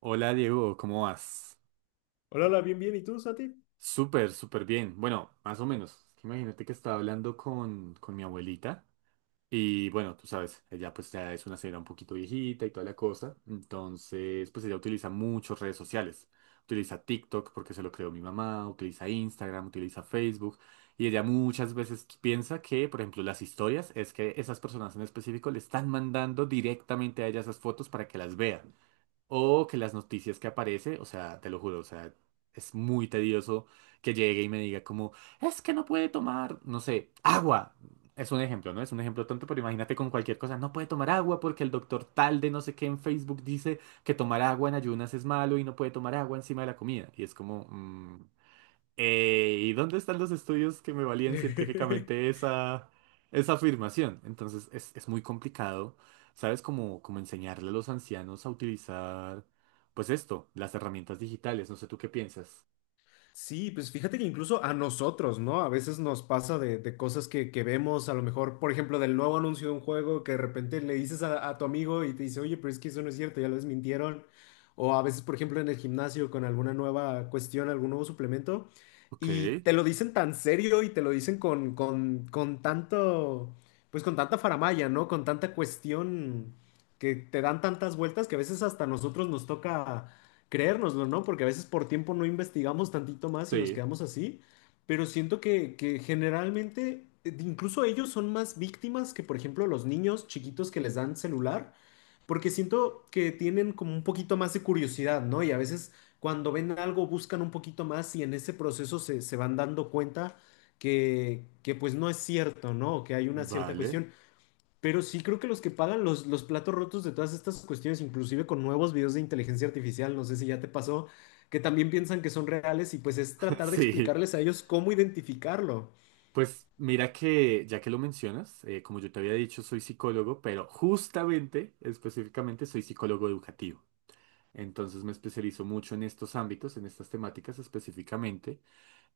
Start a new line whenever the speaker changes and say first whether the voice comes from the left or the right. right: Hola Diego, ¿cómo vas?
left: Hola, hola, bien, bien. ¿Y tú, Santi?
right: Súper, súper bien. Bueno, más o menos. Imagínate que estaba hablando con mi abuelita y bueno, tú sabes, ella pues ya es una señora un poquito viejita y toda la cosa. Entonces, pues ella utiliza muchas redes sociales. Utiliza TikTok porque se lo creó mi mamá, utiliza Instagram, utiliza Facebook y ella muchas veces piensa que, por ejemplo, las historias es que esas personas en específico le están mandando directamente a ella esas fotos para que las vea. O que las noticias que aparece, o sea, te lo juro, o sea, es muy tedioso que llegue y me diga como, es que no puede tomar, no sé, agua. Es un ejemplo, ¿no? Es un ejemplo tonto, pero imagínate con cualquier cosa, no puede tomar agua porque el doctor tal de no sé qué en Facebook dice que tomar agua en ayunas es malo y no puede tomar agua encima de la comida. Y es como, ¿y dónde están los estudios que me valían científicamente esa, esa afirmación? Entonces es muy complicado, ¿sabes? Como, como enseñarle a los ancianos a utilizar, pues esto, las herramientas digitales. No sé tú qué piensas.
left: Sí, pues fíjate que incluso a nosotros, ¿no? A veces nos pasa de, cosas que vemos, a lo mejor, por ejemplo, del nuevo anuncio de un juego que de repente le dices a tu amigo y te dice, oye, pero es que eso no es cierto, ya lo desmintieron. O a veces, por ejemplo, en el gimnasio con alguna nueva cuestión, algún nuevo suplemento,
right: Ok,
left: y te lo dicen tan serio y te lo dicen con tanto, pues con tanta faramalla, ¿no? Con tanta cuestión que te dan tantas vueltas que a veces hasta a nosotros nos toca creérnoslo, ¿no? Porque a veces por tiempo no investigamos tantito más y nos
right: sí,
left: quedamos así, pero siento que generalmente incluso ellos son más víctimas que, por ejemplo, los niños chiquitos que les dan celular, porque siento que tienen como un poquito más de curiosidad, ¿no? Y a veces cuando ven algo buscan un poquito más y en ese proceso se van dando cuenta que pues no es cierto, ¿no? Que hay una cierta
right: vale.
left: cuestión. Pero sí creo que los que pagan los platos rotos de todas estas cuestiones, inclusive con nuevos videos de inteligencia artificial, no sé si ya te pasó, que también piensan que son reales y pues es tratar de
right: Sí.
left: explicarles a ellos cómo identificarlo.
right: Pues mira que, ya que lo mencionas, como yo te había dicho, soy psicólogo, pero justamente, específicamente, soy psicólogo educativo. Entonces me especializo mucho en estos ámbitos, en estas temáticas específicamente.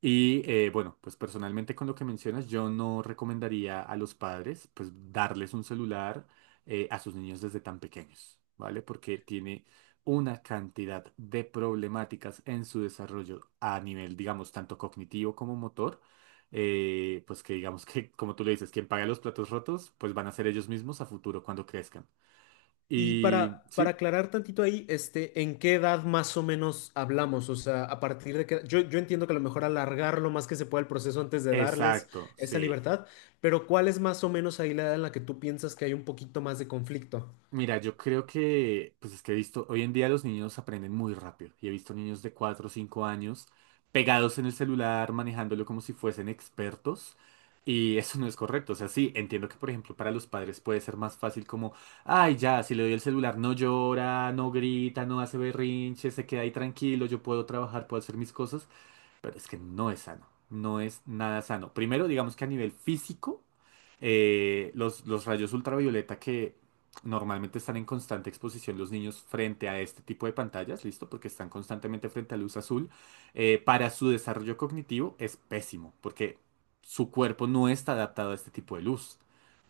right: Y bueno, pues personalmente con lo que mencionas, yo no recomendaría a los padres pues darles un celular a sus niños desde tan pequeños, ¿vale? Porque tiene una cantidad de problemáticas en su desarrollo a nivel, digamos, tanto cognitivo como motor, pues que digamos que, como tú le dices, quien paga los platos rotos, pues van a ser ellos mismos a futuro cuando crezcan.
left: Y
right: Y
left: para
right: sí,
left: aclarar tantito ahí, ¿en qué edad más o menos hablamos? O sea, a partir de qué. Yo entiendo que a lo mejor alargar lo más que se pueda el proceso antes de darles
right: exacto,
left: esa
right: sí.
left: libertad, pero ¿cuál es más o menos ahí la edad en la que tú piensas que hay un poquito más de conflicto?
right: Mira, yo creo que, pues es que he visto, hoy en día los niños aprenden muy rápido y he visto niños de 4 o 5 años pegados en el celular, manejándolo como si fuesen expertos y eso no es correcto. O sea, sí, entiendo que, por ejemplo, para los padres puede ser más fácil como, ay, ya, si le doy el celular no llora, no grita, no hace berrinche, se queda ahí tranquilo, yo puedo trabajar, puedo hacer mis cosas, pero es que no es sano, no es nada sano. Primero, digamos que a nivel físico, los rayos ultravioleta que normalmente están en constante exposición los niños frente a este tipo de pantallas, ¿listo? Porque están constantemente frente a luz azul, para su desarrollo cognitivo es pésimo, porque su cuerpo no está adaptado a este tipo de luz.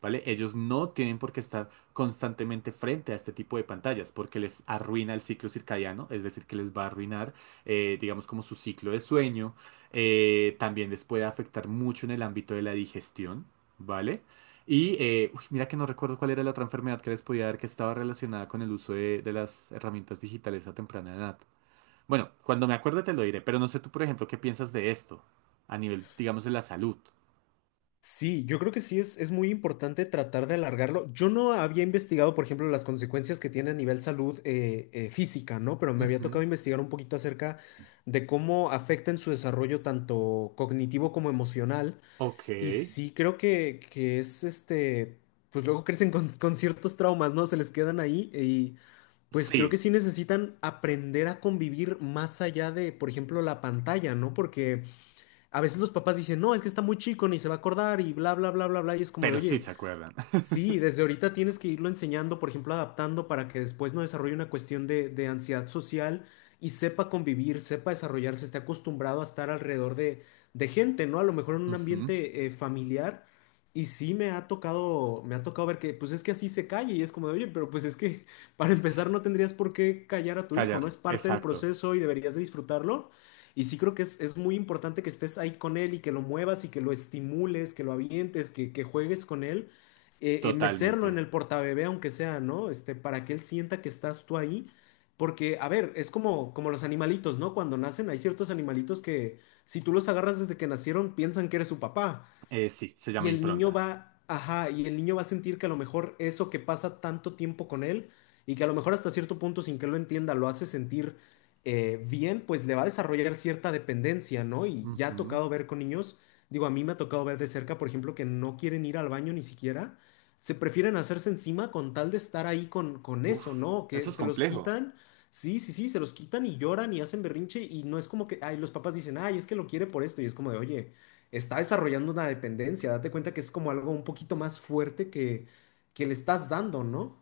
right: ¿Vale? Ellos no tienen por qué estar constantemente frente a este tipo de pantallas porque les arruina el ciclo circadiano, es decir, que les va a arruinar digamos como su ciclo de sueño. También les puede afectar mucho en el ámbito de la digestión, ¿vale? Y uy, mira que no recuerdo cuál era la otra enfermedad que les podía dar que estaba relacionada con el uso de las herramientas digitales a temprana edad. Bueno, cuando me acuerde te lo diré, pero no sé tú, por ejemplo, qué piensas de esto a nivel, digamos, de la salud.
left: Sí, yo creo que sí es muy importante tratar de alargarlo. Yo no había investigado, por ejemplo, las consecuencias que tiene a nivel salud física, ¿no? Pero me había tocado
right: Ujú,
left: investigar un poquito acerca de cómo afecta en su desarrollo tanto cognitivo como emocional.
right: ok.
left: Y sí creo que es pues luego crecen con, ciertos traumas, ¿no? Se les quedan ahí y pues creo que
right: Sí,
left: sí necesitan aprender a convivir más allá de, por ejemplo, la pantalla, ¿no? Porque a veces los papás dicen, no, es que está muy chico, ni se va a acordar y bla, bla, bla, bla, bla. Y es como de,
right: pero sí
left: oye,
right: se acuerdan.
left: sí, desde ahorita tienes que irlo enseñando, por ejemplo, adaptando para que después no desarrolle una cuestión de, ansiedad social y sepa convivir, sepa desarrollarse, esté acostumbrado a estar alrededor de gente, ¿no? A lo mejor en un
right: Ujú,
left: ambiente familiar. Y sí me ha tocado ver que, pues es que así se calla y es como de, oye, pero pues es que para
right: es que
left: empezar no tendrías por qué callar a tu hijo, ¿no?
right: callarlo.
left: Es parte del
right: Exacto.
left: proceso y deberías de disfrutarlo. Y sí creo que es muy importante que estés ahí con él y que lo muevas y que lo estimules, que lo avientes, que juegues con él mecerlo en
right: Totalmente.
left: el portabebé, aunque sea, ¿no? Para que él sienta que estás tú ahí. Porque, a ver, es como, como los animalitos, ¿no? Cuando nacen, hay ciertos animalitos que si tú los agarras desde que nacieron, piensan que eres su papá.
right: Sí, se
left: Y
right: llama
left: el niño
right: impronta.
left: va, ajá, y el niño va a sentir que a lo mejor eso que pasa tanto tiempo con él y que a lo mejor hasta cierto punto sin que lo entienda lo hace sentir bien, pues le va a desarrollar cierta dependencia, ¿no? Y ya ha
right: Ujú.
left: tocado ver con niños, digo, a mí me ha tocado ver de cerca, por ejemplo, que no quieren ir al baño ni siquiera, se prefieren hacerse encima con tal de estar ahí con eso,
right: Uf,
left: ¿no?
right: eso
left: Que
right: es
left: se los
right: complejo.
left: quitan. Sí, sí, sí, se los quitan y lloran y hacen berrinche y no es como que, ay, los papás dicen, ay, es que lo quiere por esto y es como de, oye, está desarrollando una dependencia. Date cuenta que es como algo un poquito más fuerte que le estás dando, ¿no?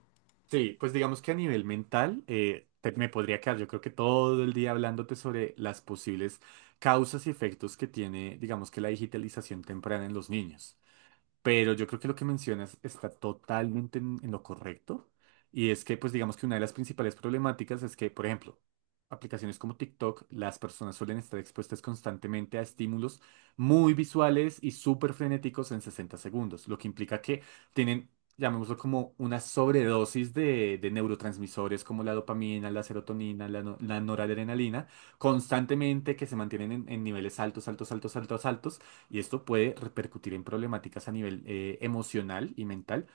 right: Sí, pues digamos que a nivel mental me podría quedar yo creo que todo el día hablándote sobre las posibles causas y efectos que tiene, digamos que la digitalización temprana en los niños. Pero yo creo que lo que mencionas está totalmente en lo correcto. Y es que, pues digamos que una de las principales problemáticas es que, por ejemplo, aplicaciones como TikTok, las personas suelen estar expuestas constantemente a estímulos muy visuales y súper frenéticos en 60 segundos, lo que implica que tienen, llamémoslo como una sobredosis de neurotransmisores como la dopamina, la serotonina, la, no- la noradrenalina, constantemente que se mantienen en niveles altos, altos, altos, altos, altos. Y esto puede repercutir en problemáticas a nivel emocional y mental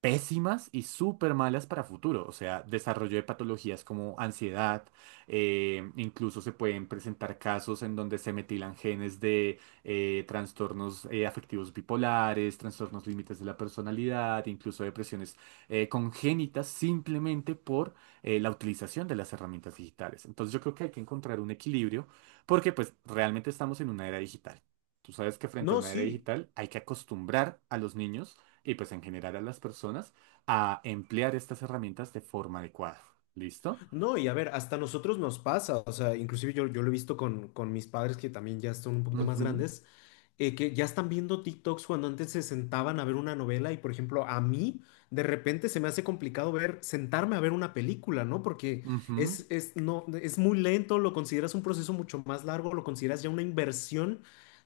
right: pésimas y súper malas para futuro. O sea, desarrollo de patologías como ansiedad, incluso se pueden presentar casos en donde se metilan genes de trastornos afectivos bipolares, trastornos límites de la personalidad, incluso depresiones congénitas simplemente por la utilización de las herramientas digitales. Entonces yo creo que hay que encontrar un equilibrio porque pues realmente estamos en una era digital. Tú sabes que frente a
left: No,
right: una era
left: sí.
right: digital hay que acostumbrar a los niños y pues en general a las personas a emplear estas herramientas de forma adecuada. ¿Listo?
left: No, y a ver, hasta nosotros nos pasa, o sea, inclusive yo lo he visto con mis padres que también ya son un poquito más
right: Ujú,
left: grandes, que ya están viendo TikToks cuando antes se sentaban a ver una novela y, por ejemplo, a mí de repente se me hace complicado sentarme a ver una película, ¿no? Porque
right: ujú.
left: es, no, es muy lento, lo consideras un proceso mucho más largo, lo consideras ya una inversión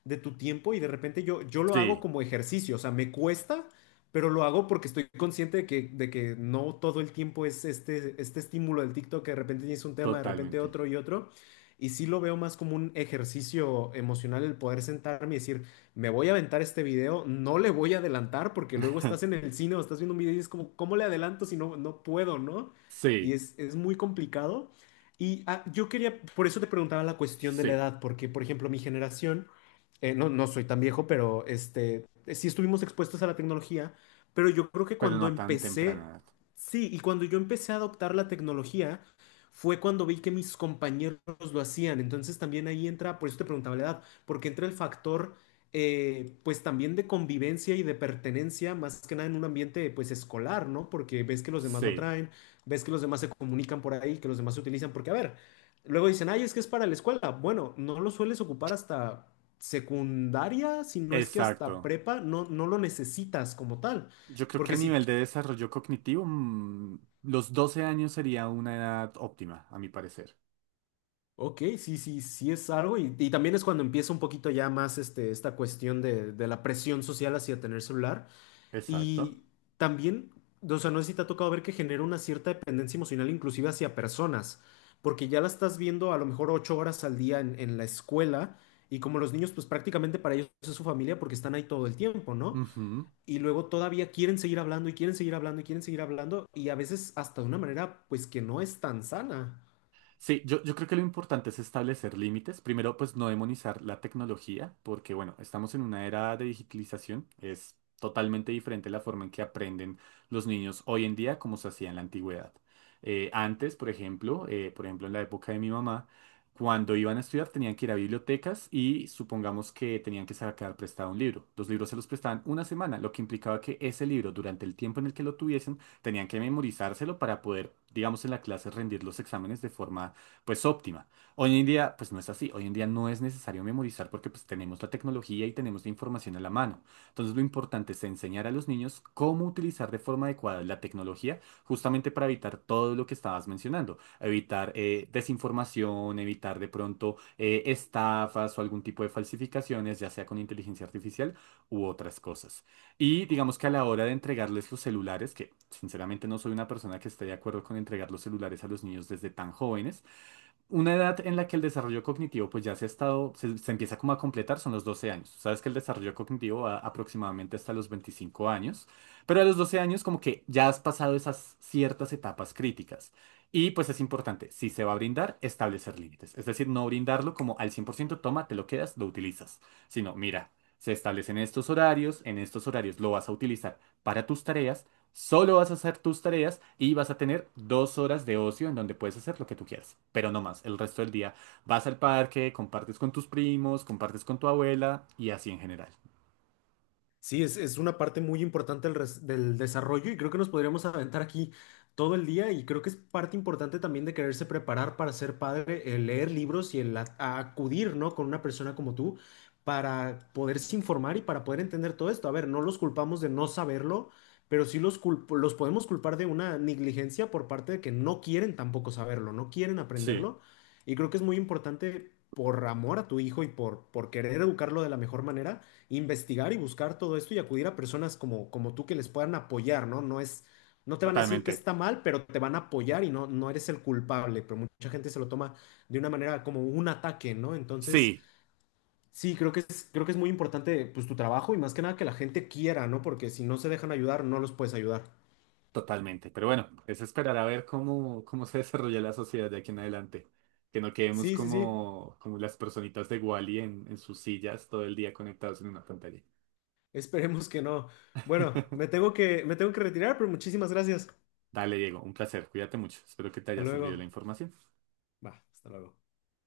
left: de tu tiempo y de repente yo lo hago
right: Sí,
left: como ejercicio, o sea, me cuesta pero lo hago porque estoy consciente de que no todo el tiempo es este estímulo del TikTok, que de repente tienes un tema, de repente
right: totalmente.
left: otro y otro. Y sí lo veo más como un ejercicio emocional el poder sentarme y decir, me voy a aventar este video, no le voy a adelantar porque luego estás en el cine o estás viendo un video y es como, ¿cómo le adelanto si no, no puedo, no? Y
right: Sí,
left: es muy complicado. Y ah, yo quería, por eso te preguntaba la cuestión de la
right: sí,
left: edad, porque por ejemplo mi generación, no, no soy tan viejo, pero sí estuvimos expuestos a la tecnología pero yo creo que
right: pero no
left: cuando
right: a tan temprana
left: empecé,
right: edad.
left: sí, y cuando yo empecé a adoptar la tecnología, fue cuando vi que mis compañeros lo hacían. Entonces también ahí entra, por eso te preguntaba la edad, porque entra el factor, pues también de convivencia y de pertenencia, más que nada en un ambiente, pues escolar, ¿no? Porque ves que los demás lo
right: Sí,
left: traen, ves que los demás se comunican por ahí, que los demás se utilizan, porque a ver, luego dicen, ay, es que es para la escuela. Bueno, no lo sueles ocupar hasta secundaria, si no es que hasta
right: exacto.
left: prepa, no, no lo necesitas como tal.
right: Yo creo que a
left: Porque sí,
right: nivel de desarrollo cognitivo, mm, los 12 años sería una edad óptima, a mi parecer.
left: ok, sí, sí, sí es algo y también es cuando empieza un poquito ya más este, esta cuestión de, la presión social hacia tener celular
right: Exacto.
left: y también, o sea, no sé si te ha tocado ver que genera una cierta dependencia emocional inclusive hacia personas, porque ya la estás viendo a lo mejor 8 horas al día en la escuela y como los niños pues prácticamente para ellos es su familia porque están ahí todo el tiempo, ¿no?
right: Ujú.
left: Y luego todavía quieren seguir hablando y quieren seguir hablando y quieren seguir hablando y a veces hasta de una manera pues que no es tan sana.
right: Sí, yo creo que lo importante es establecer límites. Primero, pues no demonizar la tecnología, porque bueno, estamos en una era de digitalización. Es totalmente diferente la forma en que aprenden los niños hoy en día como se hacía en la antigüedad. Antes, por ejemplo, en la época de mi mamá, cuando iban a estudiar tenían que ir a bibliotecas y supongamos que tenían que sacar prestado un libro. Los libros se los prestaban una semana, lo que implicaba que ese libro, durante el tiempo en el que lo tuviesen, tenían que memorizárselo para poder, digamos, en la clase rendir los exámenes de forma, pues, óptima. Hoy en día, pues, no es así. Hoy en día no es necesario memorizar porque, pues, tenemos la tecnología y tenemos la información a la mano. Entonces, lo importante es enseñar a los niños cómo utilizar de forma adecuada la tecnología justamente para evitar todo lo que estabas mencionando. Evitar desinformación, evitar de pronto estafas o algún tipo de falsificaciones, ya sea con inteligencia artificial u otras cosas. Y digamos que a la hora de entregarles los celulares, que sinceramente no soy una persona que esté de acuerdo con entregar los celulares a los niños desde tan jóvenes, una edad en la que el desarrollo cognitivo pues ya se ha estado, se empieza como a completar, son los 12 años. Sabes que el desarrollo cognitivo va aproximadamente hasta los 25 años, pero a los 12 años como que ya has pasado esas ciertas etapas críticas. Y pues es importante, si se va a brindar, establecer límites. Es decir, no brindarlo como al 100%, toma, te lo quedas, lo utilizas, sino mira. Se establecen estos horarios, en estos horarios lo vas a utilizar para tus tareas. Solo vas a hacer tus tareas y vas a tener 2 horas de ocio en donde puedes hacer lo que tú quieras, pero no más. El resto del día vas al parque, compartes con tus primos, compartes con tu abuela y así en general.
left: Sí, es una parte muy importante del desarrollo y creo que nos podríamos aventar aquí todo el día y creo que es parte importante también de quererse preparar para ser padre, el leer libros y el a acudir, ¿no? con una persona como tú para poderse informar y para poder entender todo esto. A ver, no los culpamos de no saberlo, pero sí los podemos culpar de una negligencia por parte de que no quieren tampoco saberlo, no quieren
right: Sí,
left: aprenderlo y creo que es muy importante por amor a tu hijo y por querer educarlo de la mejor manera investigar y buscar todo esto y acudir a personas como, como tú que les puedan apoyar, ¿no? No te van a decir que
right: totalmente.
left: está mal, pero te van a apoyar y no, no eres el culpable, pero mucha gente se lo toma de una manera como un ataque, ¿no? Entonces,
right: Sí,
left: sí, creo que es muy importante pues tu trabajo y más que nada que la gente quiera, ¿no? Porque si no se dejan ayudar, no los puedes ayudar.
right: totalmente. Pero bueno, es esperar a ver cómo, cómo se desarrolla la sociedad de aquí en adelante. Que no quedemos
left: Sí, sí, sí,
right: como, como las personitas de Wally en sus sillas todo el día conectados en una pantalla.
left: esperemos que no. Bueno, me tengo que retirar, pero muchísimas gracias.
right: Dale, Diego, un placer. Cuídate mucho. Espero que te
left: Hasta
right: haya servido la
left: luego.
right: información.
left: Va, hasta luego.